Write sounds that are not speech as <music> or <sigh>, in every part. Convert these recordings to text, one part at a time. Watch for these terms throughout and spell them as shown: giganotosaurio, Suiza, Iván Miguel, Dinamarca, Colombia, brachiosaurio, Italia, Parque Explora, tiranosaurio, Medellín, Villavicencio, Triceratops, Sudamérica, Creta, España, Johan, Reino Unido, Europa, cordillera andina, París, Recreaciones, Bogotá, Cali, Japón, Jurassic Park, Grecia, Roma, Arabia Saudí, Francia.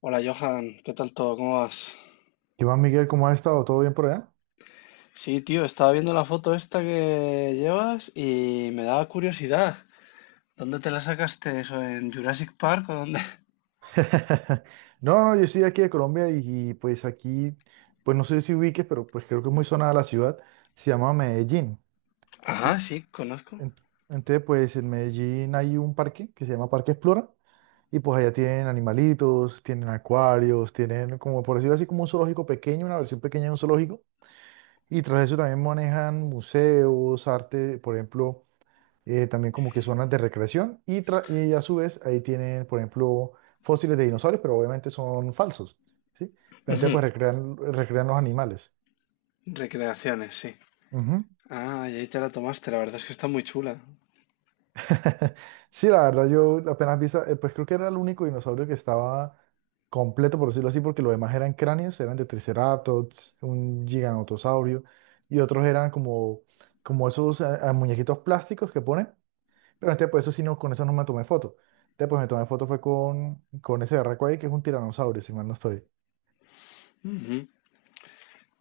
Hola Johan, ¿qué tal todo? ¿Cómo vas? Iván Miguel, ¿cómo has estado? ¿Todo bien por allá? Sí, tío, estaba viendo la foto esta que llevas y me daba curiosidad. ¿Dónde te la sacaste eso? ¿En Jurassic Park o dónde? <laughs> No, no, yo estoy aquí de Colombia pues aquí, pues no sé si ubiques, pero pues creo que es muy sonada la ciudad, se llama Medellín, <laughs> ¿sí? Ah, sí, conozco. En- Entonces, pues en Medellín hay un parque que se llama Parque Explora y pues allá tienen animalitos, tienen acuarios, tienen como por decirlo así como un zoológico pequeño, una versión pequeña de un zoológico y tras eso también manejan museos, arte, por ejemplo. También como que zonas de recreación y a su vez ahí tienen, por ejemplo, fósiles de dinosaurios, pero obviamente son falsos, ¿sí? Pero entonces Ujú. pues recrean, recrean los animales. Recreaciones, sí. Ujú. Ah, y ahí te la tomaste, la verdad es que está muy chula. <laughs> Sí, la verdad yo apenas vi, pues creo que era el único dinosaurio que estaba completo, por decirlo así, porque los demás eran cráneos, eran de Triceratops, un giganotosaurio y otros eran como, como esos muñequitos plásticos que ponen. Pero este, pues eso sí, no, con eso no me tomé foto. Este, pues me tomé foto fue con ese berraco ahí, que es un tiranosaurio, si mal no estoy. Ujú.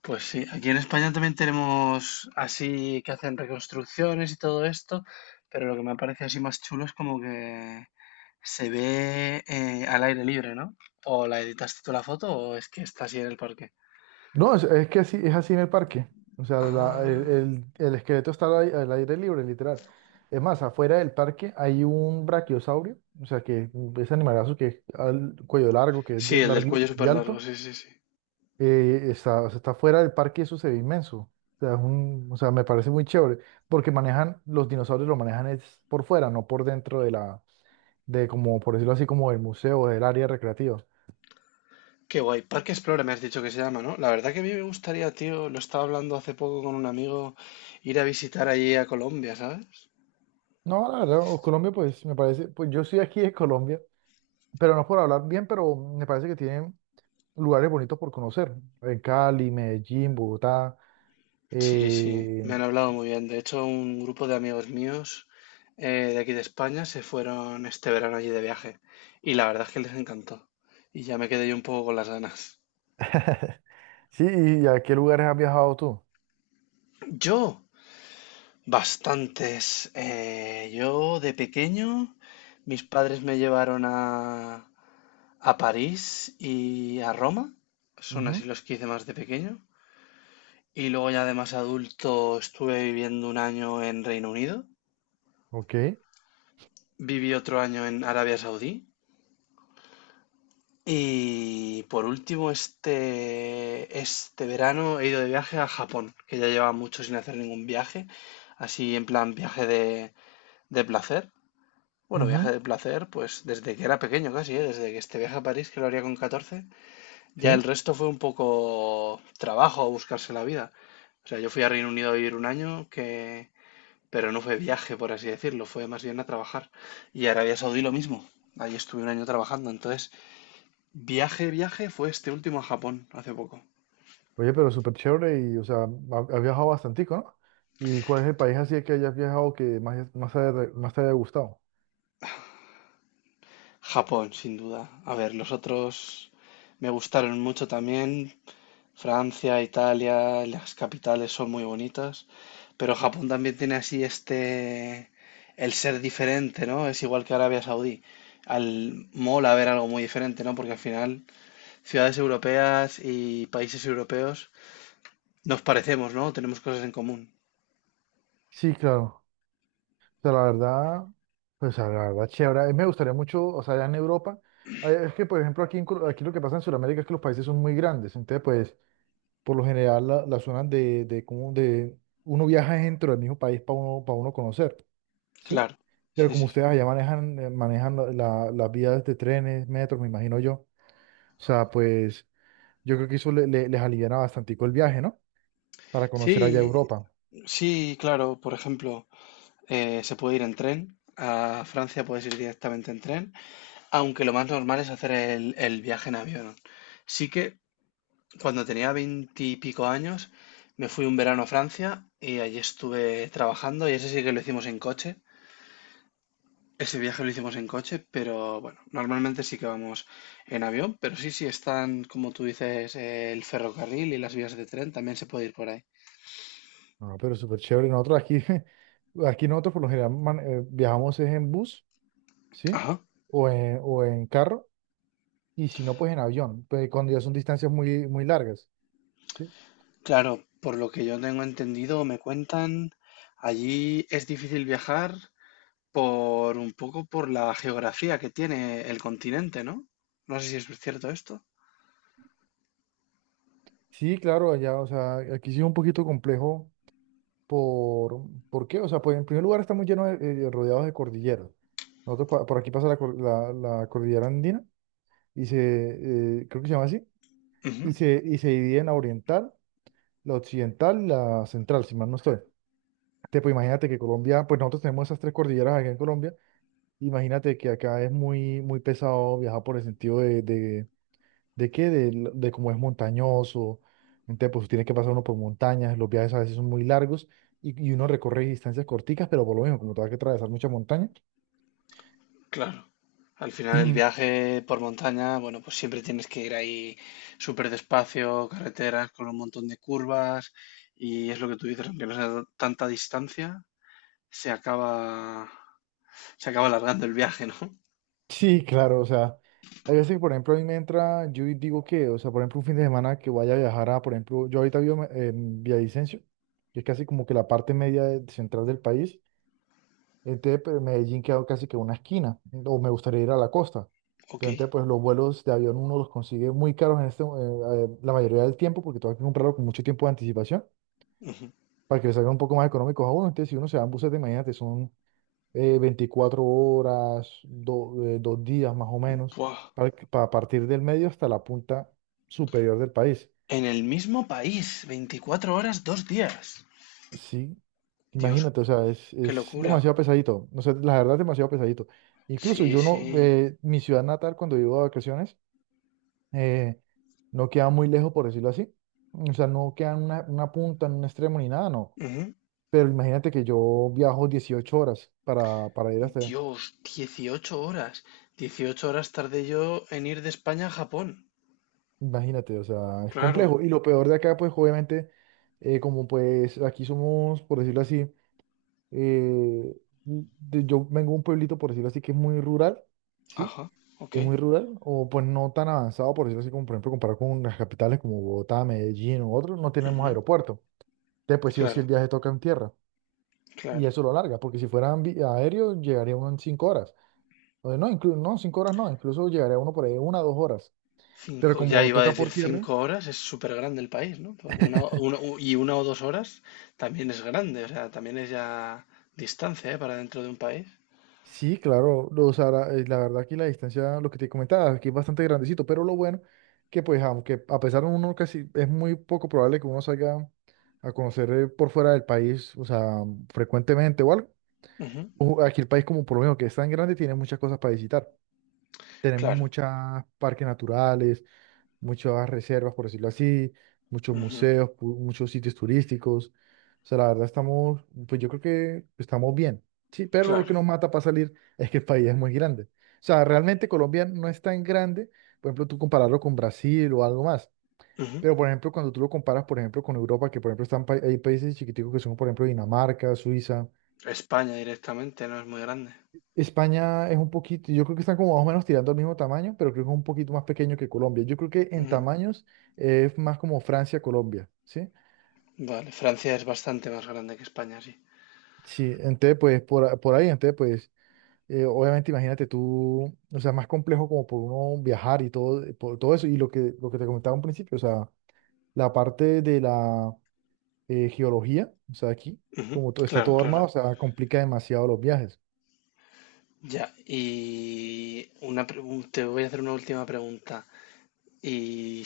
Pues sí, aquí en España también tenemos así que hacen reconstrucciones y todo esto, pero lo que me parece así más chulo es como que se ve, al aire libre, ¿no? ¿O la editaste tú la foto o es que está así en el parque? No, es que así, es así en el parque. O sea, la- el, Ah. el- el esqueleto está al aire libre, literal. Es más, afuera del parque hay un brachiosaurio, o sea, que ese animalazo que es al cuello largo, que es Sí, de el del largo cuello súper y largo, alto, sí, sí, sí. Está, o sea, está fuera del parque y eso se ve inmenso. O sea, o sea, me parece muy chévere, porque manejan, los dinosaurios lo manejan es por fuera, no por dentro de la, de como, por decirlo así, como del museo, del área recreativa. Qué guay. Parque Explora me has dicho que se llama, ¿no? La verdad que a mí me gustaría, tío, lo estaba hablando hace poco con un amigo, ir a visitar allí a Colombia, ¿sabes? No, la verdad, Colombia, pues me parece, pues yo soy aquí de Colombia, pero no es por hablar bien, pero me parece que tienen lugares bonitos por conocer. En Cali, Medellín, Bogotá. Sí, sí, me Eh, han hablado muy bien. De hecho, un grupo de amigos míos eh, de aquí de España se fueron este verano allí de viaje. Y la verdad es que les encantó. Y ya me quedé yo un poco con las ganas. <laughs> Sí, ¿y a qué lugares has viajado tú? ¡Yo! Bastantes. Yo de pequeño, mis padres me llevaron a París y a Roma. Son así Ujú. los que hice más de pequeño. Y luego ya de más adulto estuve viviendo un año en Reino Unido. Ok. Viví otro año en Arabia Saudí. Y por último, este verano he ido de viaje a Japón, que ya llevaba mucho sin hacer ningún viaje, así en plan viaje de placer. Bueno, viaje Ujú. de placer, pues desde que era pequeño casi, ¿eh? Desde que este viaje a París, que lo haría con 14, ya el Sí. resto fue un poco trabajo, a buscarse la vida. O sea, yo fui a Reino Unido a vivir un año, que... pero no fue viaje, por así decirlo, fue más bien a trabajar. Y Arabia Saudí lo mismo, ahí estuve un año trabajando. Entonces, viaje fue este último a Japón, hace poco. Oye, pero súper chévere y, o sea, has viajado bastantico, ¿no? ¿Y cuál es el país así que hayas viajado que más te haya gustado? Japón, sin duda. A ver, los otros me gustaron mucho también, Francia, Italia, las capitales son muy bonitas, pero Japón también tiene así este, el ser diferente, ¿no? Es igual que Arabia Saudí. Al mola ver algo muy diferente, ¿no? Porque al final ciudades europeas y países europeos nos parecemos, ¿no? Tenemos cosas en común. Sí, claro. Sea, la verdad, pues a la verdad, chévere. A mí me gustaría mucho, o sea, allá en Europa, ah, es que, por ejemplo, aquí, en aquí lo que pasa en Sudamérica es que los países son muy grandes, entonces, pues, por lo general, las zonas como de, uno viaja dentro del mismo país para uno conocer, ¿sí? Claro, Pero sí, como sí. ustedes allá manejan las vías de trenes, metros, me imagino yo, o sea, pues, yo creo que eso les aliviana bastante el viaje, ¿no? Para conocer allá Sí, Europa. sí, claro. Por ejemplo, se puede ir en tren. A Francia puedes ir directamente en tren, aunque lo más normal es hacer el viaje en avión. Sí que cuando tenía veintipico años, me fui un verano a Francia y allí estuve trabajando y ese sí que lo hicimos en coche. Ese viaje lo hicimos en coche, pero bueno, normalmente sí que vamos en avión, pero sí, sí están, como tú dices, el ferrocarril y las vías de tren, también se puede ir por ahí. No, pero súper chévere. Nosotros aquí, <laughs> aquí nosotros por lo general viajamos es en bus, ¿sí? Ajá. O en carro, y si no, pues en avión, pues cuando ya son distancias muy, muy largas, ¿sí? Claro, por lo que yo tengo entendido, me cuentan, allí es difícil viajar por un poco por la geografía que tiene el continente, ¿no? No sé si es cierto esto. Sí, claro, allá, o sea, aquí sí es un poquito complejo por, ¿por qué? O sea, pues en primer lugar estamos llenos de, rodeados de cordilleras. Nosotros por aquí pasa la cordillera andina, creo que se llama así, Ujú. y se divide en la oriental, la occidental y la central, si mal no estoy. Pues imagínate que Colombia, pues nosotros tenemos esas tres cordilleras acá en Colombia. Imagínate que acá es muy, muy pesado viajar por el sentido de qué, de, l- de cómo es montañoso. Entonces, pues tiene que pasar uno por montañas, los viajes a veces son muy largos uno recorre distancias corticas, pero por lo mismo, como te vas que atravesar mucha montaña. Claro. Al final el <clears throat> viaje por montaña, bueno, pues siempre tienes que ir ahí súper despacio, carreteras con un montón de curvas y es lo que tú dices, aunque no sea tanta distancia, se acaba, se acaba alargando el viaje, ¿no? <laughs> Sí, claro, o sea, hay veces que, por ejemplo, a mí me entra, yo digo que, o sea, por ejemplo, un fin de semana que vaya a viajar a, por ejemplo, yo ahorita vivo en Villavicencio, que es casi como que la parte media central del país. Entonces, pues, Medellín quedó casi que una esquina, o me gustaría ir a la costa. Ok. Pero entonces, pues los vuelos de avión uno los consigue muy caros en este, la mayoría del tiempo, porque tengo que comprarlo con mucho tiempo de anticipación, Ujú. para que le salgan un poco más económicos a uno. Entonces, si uno se va en buses de mañana, te son 24 horas, 2 días más o menos, Buah. Para partir del medio hasta la punta superior del país. En el mismo país, 24 horas, 2 días. Sí, Dios, imagínate, o sea, qué es locura. demasiado pesadito, no sé, la verdad es demasiado pesadito. Incluso Sí, yo no, sí. Mi ciudad natal cuando vivo de vacaciones, eh, no queda muy lejos, por decirlo así. O sea, no queda en una punta, en un extremo ni nada, no. Ujú. Pero imagínate que yo viajo 18 horas para ir hasta allá. Dios, 18 horas. 18 horas tardé yo en ir de España a Japón. Imagínate, o sea, es Claro. complejo. Y lo peor de acá, pues obviamente, como pues aquí somos, por decirlo así, eh, yo vengo de un pueblito, por decirlo así, que es muy rural, ¿sí? Ajá, ok. Es muy rural, o pues no tan avanzado, por decirlo así, como por ejemplo comparado con las capitales como Bogotá, Medellín u otros, no tenemos Ujú. aeropuerto. Entonces, pues sí o sí el Claro, viaje toca en tierra. Y claro. eso lo alarga, porque si fuera aéreo, llegaría uno en 5 horas. O no, incluso, no, 5 horas no, incluso llegaría uno por ahí una o 2 horas. Pero Cinco, ya como iba a toca decir por tierra, 5 horas, es súper grande el país, ¿no? Pero <laughs> y una o dos horas también es grande, o sea, también es ya distancia, ¿eh? Para dentro de un país. Sí, claro, o sea, la verdad aquí la distancia, lo que te comentaba, aquí es bastante grandecito, pero lo bueno que pues aunque a pesar de uno casi, es muy poco probable que uno salga a conocer por fuera del país, o sea, frecuentemente o algo, Ujú. o aquí el país como por lo menos que es tan grande, tiene muchas cosas para visitar. Tenemos Claro, muchos parques naturales, muchas reservas, por decirlo así, muchos ujú, museos, muchos sitios turísticos. O sea, la verdad estamos, pues yo creo que estamos bien, sí, pero lo que claro. nos mata para salir <laughs> es que el país es muy grande. O sea, realmente Colombia no es tan grande, por ejemplo, tú compararlo con Brasil o algo más. Ujú. Pero, por ejemplo, cuando tú lo comparas, por ejemplo, con Europa, que por ejemplo están hay países chiquiticos que son, por ejemplo, Dinamarca, Suiza. España directamente no es muy grande. España es un poquito, yo creo que están como más o menos tirando al mismo tamaño, pero creo que es un poquito más pequeño que Colombia. Yo creo que en Ujú. tamaños es más como Francia, Colombia, ¿sí? Vale, Francia es bastante más grande que España, sí. Sí, entonces pues por, por ahí, entonces pues obviamente imagínate tú, o sea, más complejo como por uno viajar y todo, por todo eso, y lo que te comentaba un principio, o sea, la parte de la geología, o sea, aquí, Ujú. como todo está Claro, todo armado, claro. o sea, complica demasiado los viajes. Ya, te voy a hacer una última pregunta. Y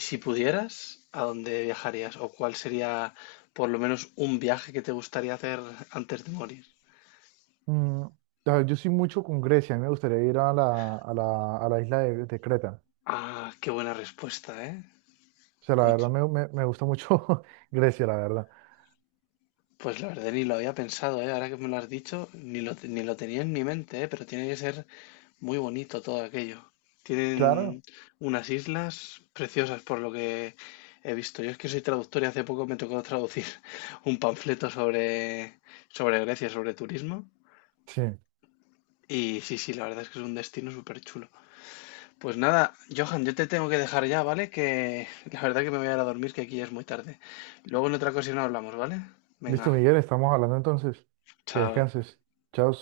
si pudieras, ¿a dónde viajarías? ¿O cuál sería por lo menos un viaje que te gustaría hacer antes de morir? Mm, a ver, yo soy mucho con Grecia, a mí me gustaría ir a la isla de Creta. Ah, qué buena respuesta, ¿eh? O sea, la Muy verdad ch- me gusta mucho <laughs> Grecia, la verdad. pues la verdad ni lo había pensado, ¿eh? Ahora que me lo has dicho, ni lo tenía en mi mente, ¿eh? Pero tiene que ser muy bonito todo aquello. Claro, Tienen unas islas preciosas por lo que he visto. Yo es que soy traductor y hace poco me tocó traducir <laughs> un panfleto sobre Grecia, sobre turismo. sí. Y sí, sí, la verdad es que es un destino súper chulo. Pues nada, Johan, yo te tengo que dejar ya, ¿vale? Que la verdad que me voy a ir a dormir, que aquí ya es muy tarde. Luego en otra ocasión hablamos, ¿vale? Listo, Venga, Miguel, estamos hablando entonces. Que chao. descanses. Chao.